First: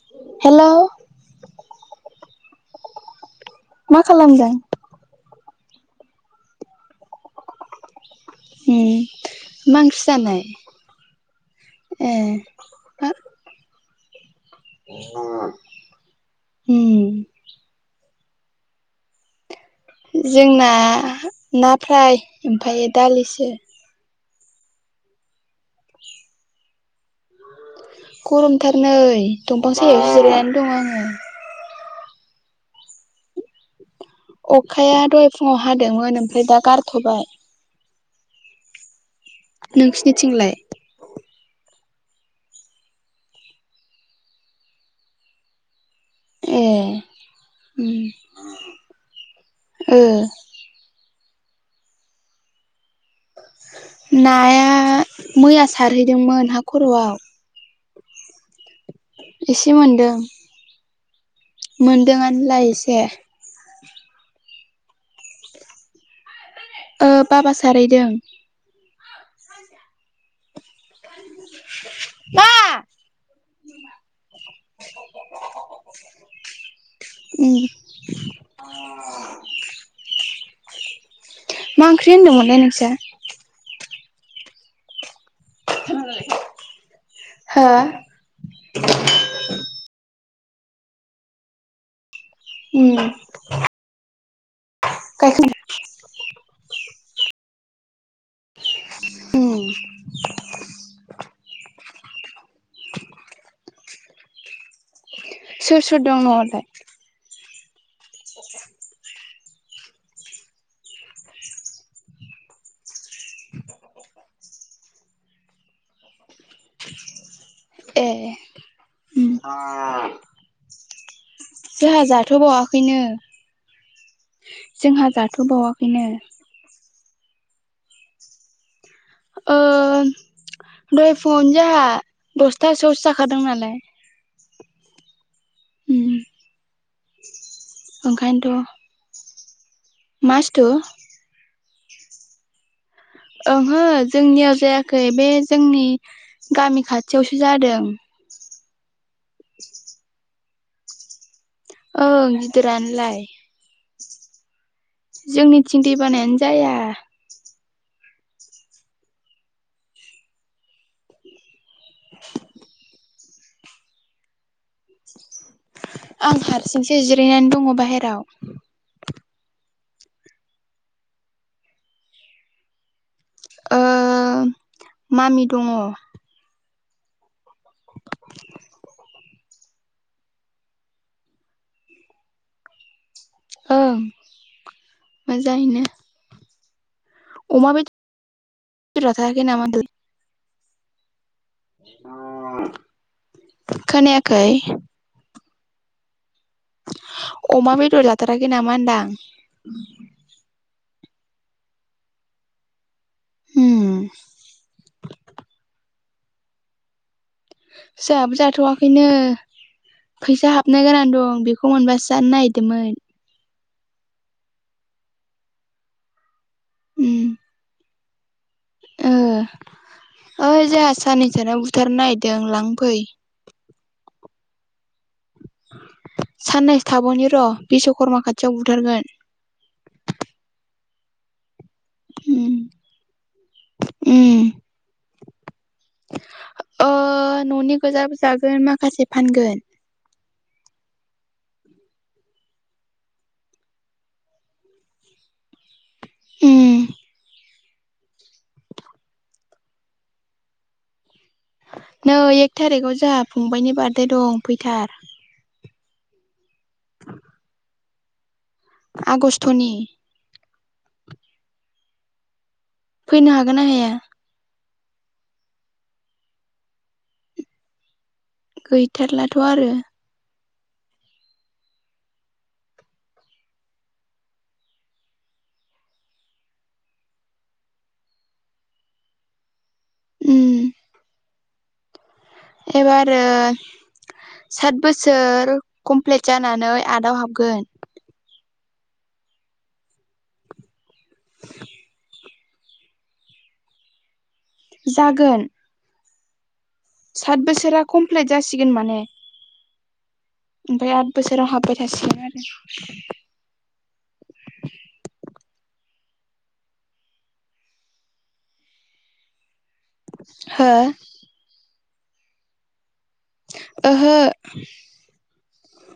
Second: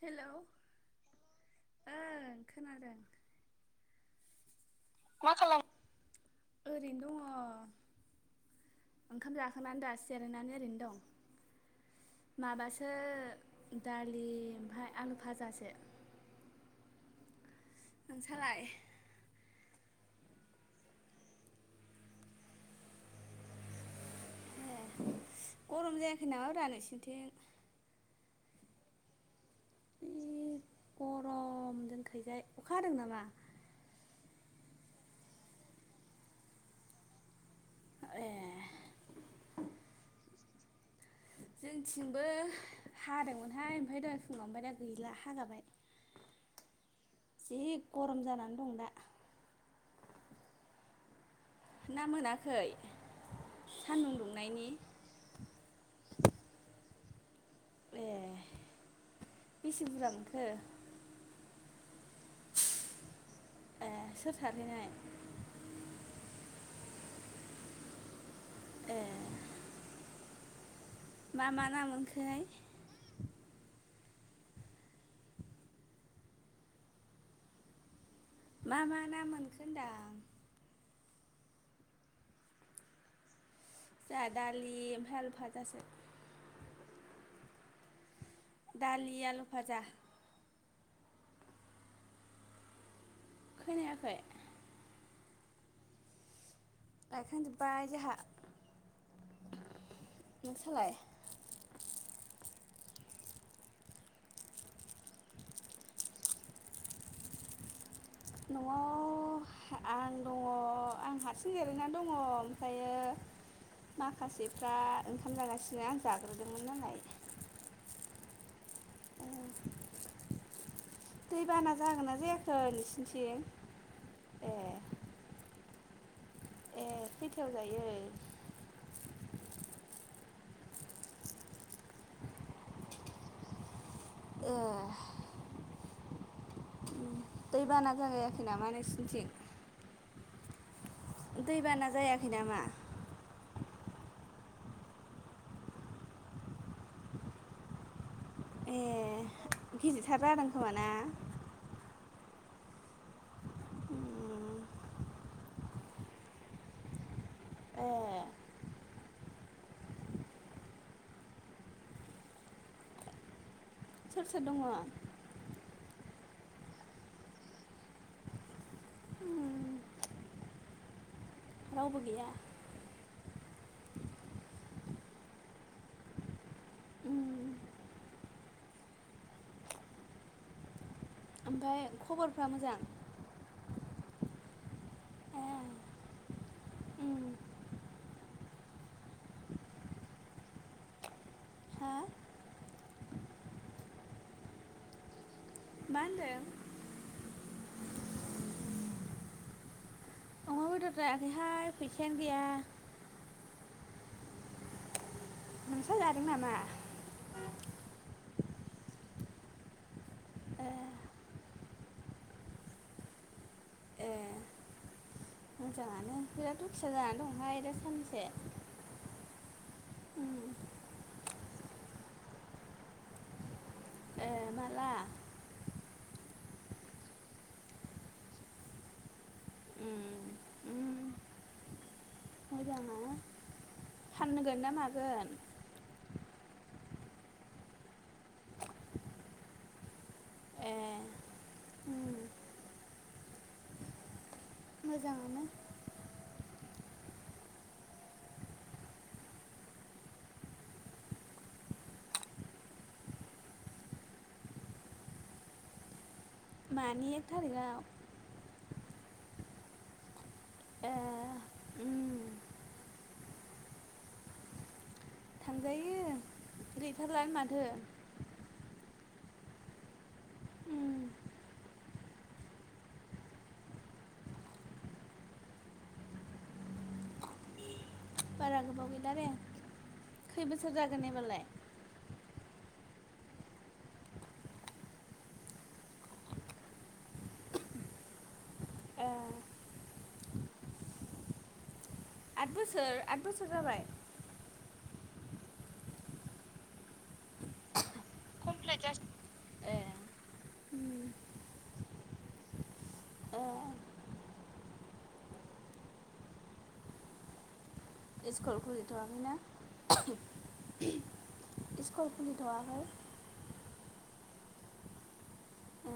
Hello hello ओं खोनादों। मा खालामदों? ओरैनो दङ। उम ओंखाम मा जाखांनानै ओंख्रि दासो जानाय जेरायनानै ओरैनो दं। ए माबासो मा दालि। ओमफ्राय आलु फाजासो उम नोंसालाय? जोंना ना फ्राय ओमफ्राय दालिसो। गरम जायाखै नामा रा नोंसिरनिथिं? गरमथार नै दंफां सायाव सो जि जिरायनानै दं आङो। गरम जोंनिखैजाय अखा हादों नामा? अखाया दहाय फुङाव हादोंमोन ओमफाय दा गारथबाय। ए नोंसिनिथिंलाय? जोंथिंबो हादोंमोनहाय ओमफ्राय दहाय फुुङाव दा गैला हागाबाय। ए जि गरम जानानै दं दा। ए ना मोनाखै? सान्दुं दुंनायनि नाया मैया सारहैदोंमोन हा खर'आव। ए एसे बेसे बुरजा मोनदों मोनखो? मोनदोंआनोलाय एसे। ए सोर सारहैनाय? ओ बाबा सारहैदों। ए मा मा ना मोनखैहाय? मा उम मा मा ना मोनखो होन्दां? मा ओंख्रि होनदोंमोनलै नोंस्रा? जोंहा दालि ओमफाय आलु फाजासो। हा दालि आलु फाजा‌। उम खोनायाखै‌? [unintelligible] गायखांजोब्बाय जोंहा उम नोंसालाय? सोर सोर दं न'आवलाय? न'आव आं दङ आं हारसिं जिरैनानै दङ ओमफायो माखासेफ्रा ओंखाम जागासिनो आं जाग्रोदोंमोन नालाय‌। ए ओ उम दै बाना जोंहा जागोनना जायाखै जाथ'बावाखैनो नोंसिरनिथिं जोंहा जाथ'बावाखैनो। ए खैथायाव जायो। दह फुनो जोंहा दसथासोआवसो जाखादोंथ नालाय ओ उम दै बाना जागायाखै नामा नोंसिोरनिथिं मासथु? दैबाना जायाखै नामा? ओंहो जोंनियाव जायाखै बे जोंनि गामि खाथियावसो जादों। ए गिदिरथार जादों खोमा ना? औ गिदिरानोलाय। उम जोंनिथिं दै बानायानो जाया। ए सोर सोर दङ। आं हारसिंसो जिरायनानै दङ बाहेरायाव उम, रावबो गैया मामि दङ उम, ओमफफ्राय खबरफ्रा मोजां ओं मोजाङैनो उ अमा बेदा ना म हा खोनाखै मा होनदो अमा बेदर लाथाराखै नामा होनदां माबे ददा आओरैहाय पेसेन्ट गैया ह मोनस जादों नामा फाबो जाथ'वाखैनो फैसा ए हाबनो गोनां दं बेखौ ख मोनबासो जानो ागिरदोंमोन ए मोजाङानो बिराद उुथिया उम जानानै दंहाय दा साननैसेो ओइ जोंहा साननैसोाव बुथारनो नागिरदों लांफै ए मा्ला साननैसो थाब'नि र' बिश्वकर्मा खाथियाव बुथारगोन उम, उम मोजाङा उम फानगोन ना मागोन न'नि गोजा जागोन माखासे फानगोन ए उम, मोजाङानो ओ नै एक थारिखाव जोंहा फंबायनि बार्थडे दं फैथार मानि एक थारिखआव आगस्ट'नि ओ फैनो हागोन ना हाया थांजायो गैथारला माथो गैथारलाथ' आरो उम, बारा गोबाव गैला दे खै उम बोसोर जागोन नेबालाय एबारो सात बोसोर कमप्लिट जानानै आटआव हाबगोन ओ आद बोसोर आद बोसोर जाबाय जाग्रोर सात बोसोरा कमप्लिट जासिगोन माने, ए उम, ओमफ्राय आद बोसोराव हाबबाय थासिगोन आरो स्कुल खुलिथ'वाखैना? हो स्कुल खुलिथव ह आह ए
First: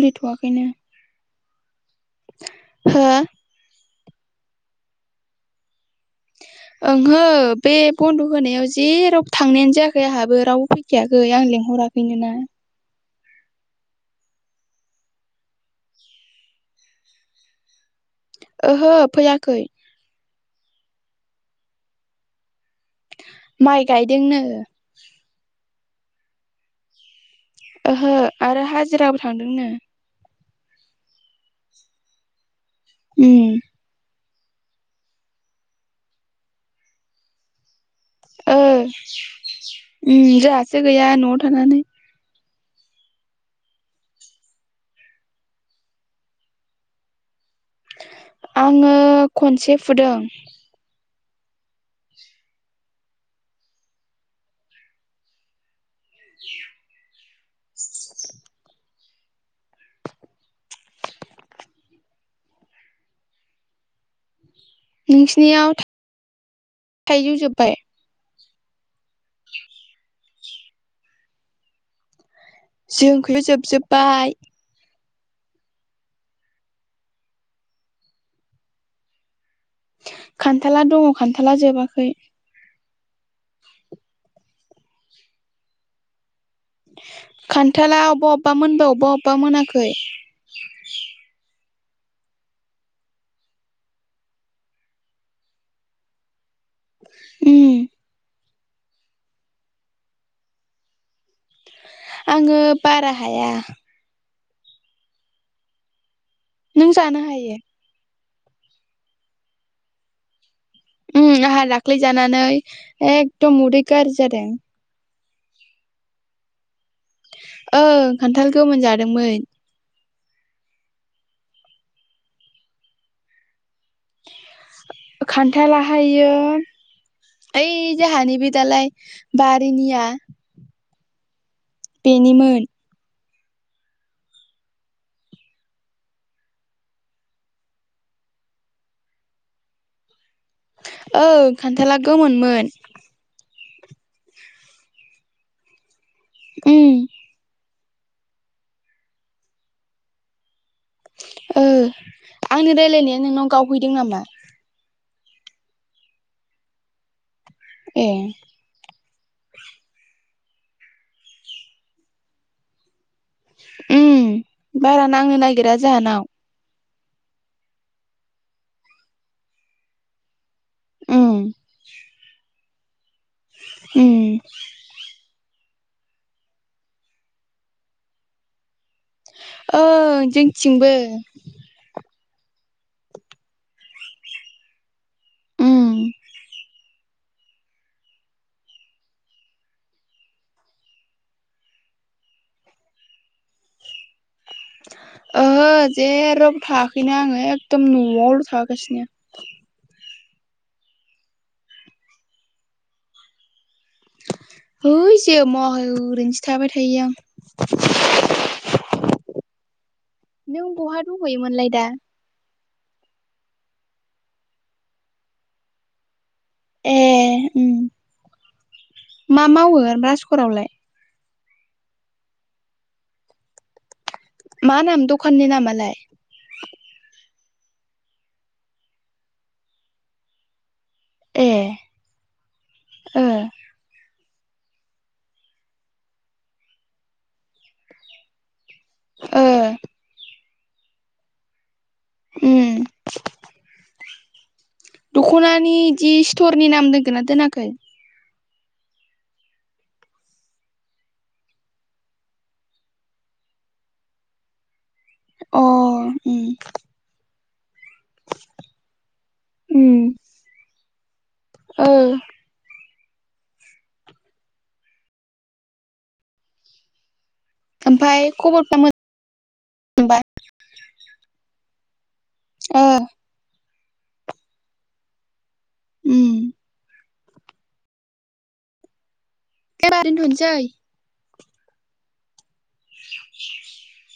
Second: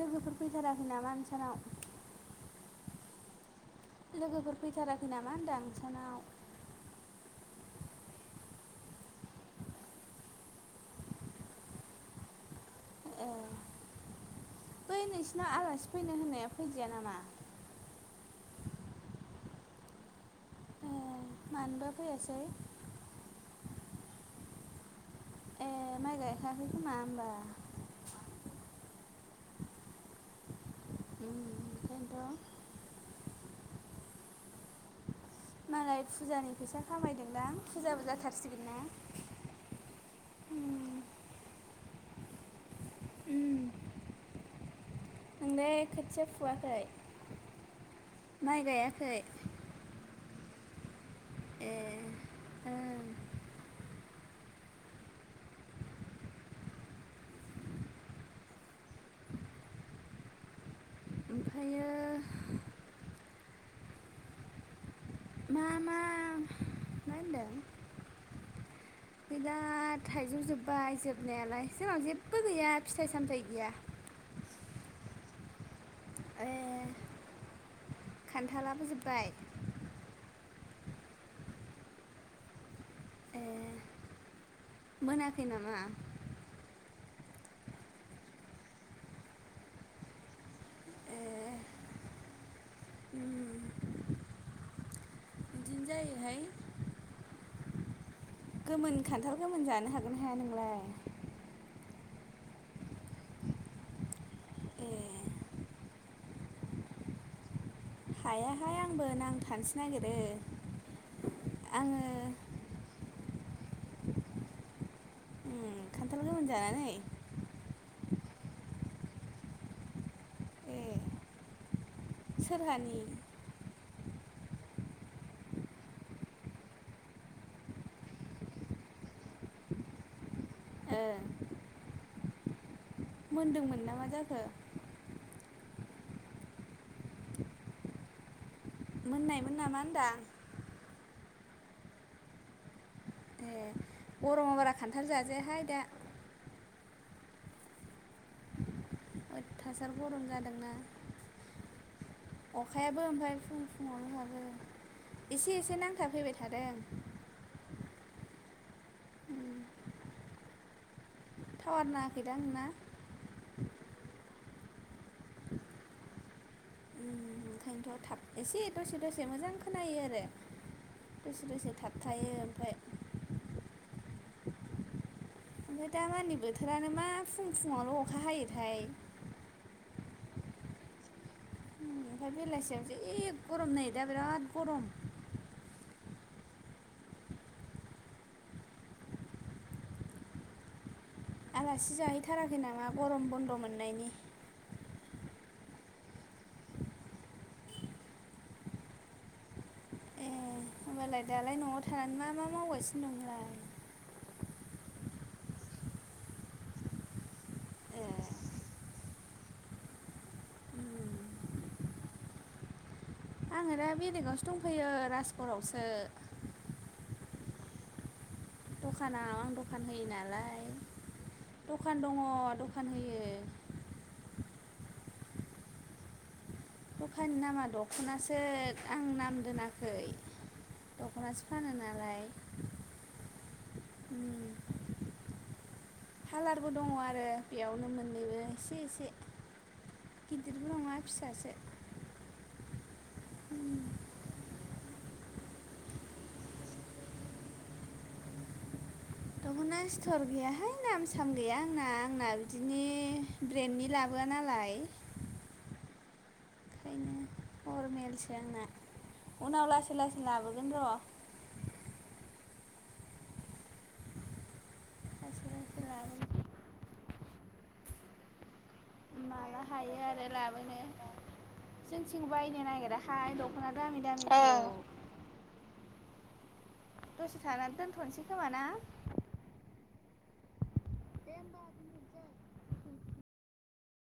लोगोफोर फैथाराखै नामा नोंसानाव हा लोगोफोर फैथाराखै नामा होनदोंां नसानाव ओंहो बे बन्द' होनायाव जेराव थांनायानो जायाखै आंहाबो रावबो फै सिथिाययाखै आं लिेंहराखैनो ना ओ बै नोंसिनाव आलासि फैनो होननाया फैदिया नामा? ओहो फैयाखै। ए मानोबा फैयासै। माइ गायदोंनो। ए माइ गायखांआखै खोमा होमबा। ओहो आरो हाजिराबो थांदोंनो। ओम बेखायनोथ'। उम। मालाय फुजानि फैसा खामायदोंदां फुजाबो जाथार ओ उम जोंहासो गैया न'आव थानानै उम। नोंलाय खोथिया फुवाखै। माइ आङो गायाखै खनसे फुदों। ए ओं। ओमफ्रायो। मा नोंसिनियाव मा मा थाइजौ जोब्बाय। बिराद थाइजौजोब्बाय जोबनायालाय जोंनाव जेबो गैया फिथाइ सामथाइ गैया। बाय। ए खान्थालाबो जोबबाय। खान्थाला दङ खान्थाला जोबाखै। ए मोनाखै नामा? खान्थाला अबा अबा मोनबाय अबा अबा मोनाखै। ए बिदिनो जायोहाय। उम। गोमोन खान्थाल गोमोन जानो हागोन हाया नोंलाय? आङो बारा हाया। ए। नों जानो हायो। हायाहाय आंबो नांथानोसो नागिरो। उम आहा दाख्लै आङो जानानै एखदम उदै गाज्रि जादों। उम खान्थाल गोमोन जानानै। ओं खान्थाल गोमोन जादोंमोन। ए सोरहानि खान्थालाहायो ओइ जोहानि बे दालाय बारिनिया ओ बेनिमोन मोन्दोंमोन ना मा जाखो मोननायमोन नामा होनदां। ओं खान्थाला गोमोनमोन। ए गरमाव बारा खान्थाल जाजायाहाय दा। उम। अयथासार गरम जादोंना। ओ आंनि अखायाबो रायलायनाया ओमफाय नोंनाव फुं गावहैदों फुङावनो नामा हाबो। एसे एसे नांथाफैबाय थादों। ए उम टावार नाङाखैदां ना उम बारा नांनो नागिरा जाहानाव उम ओंखायनोथ' थाब एसे दसे दसे मोजां खोनायो आरो। उम दसे दसे थाबथायो ओमफाय उम ओमफ्राय दा मानि बोथोरानो मा फुं फुुंङावल' अखा हायोथाय ओं जोंथिंबो उम ओमफ्राय बेलासियाव जि गरम नै दा बिराद गरम उम आलासि जाहैथाराखै नामा गरम बन्द' मोननायनि? ओहो जेरावबो थाङाखैनो आङो एखदम न'आवल' थागासिनो ए होमबालाय दालाय न'आव थानानै मा मा मावगासिनो दं नोंलाय? है जेबो मावाखै ओरैनोसो थाबाय थायो आं ए नों बहा उम दंहैयोमोनलाय दा? आङो दा बेलेगावसो दंफैयो राजपरावसो ए उम दखाना मा आं मावो दखान होयो नालाय राजघरावलाय दखान दङ' दखान होयो। मा नाम दखाननि नामालाय? दखाननि नामा दख'नासो आं नाम दोनाखै। दख'नासो ए फानो नालाय ओ उम फालारबो दङ' आरो बेयावनो मोननैबो एसे एसे ओ [unintelligible] [unintelligible] नङा फिसासो उम उम दख'नानि इदि स्थरनि नाम दोनगोना दोनाखै? दख'ना स्थर गैयाहाय नाम साम गैया आंना आंना बिदिनि ब्रेन्डनि लाबोआ नालाय अ उम मेलसो आंना। उनाव उम लासै लासै लाबोगोन र' ओ लासै लासै लाबोनसै ओमफाय खबरफ्रा मो [unintelligible] हायो आरो लाबोनो जोंनिथिं बायनो ओ नागिराहाय द ना दामि दामि औ। उम। दसे थानानै दोनथ'नोसै खोमा ना? दे होनबा दोनथसै। दे होनबा [inaudible] [inaudible]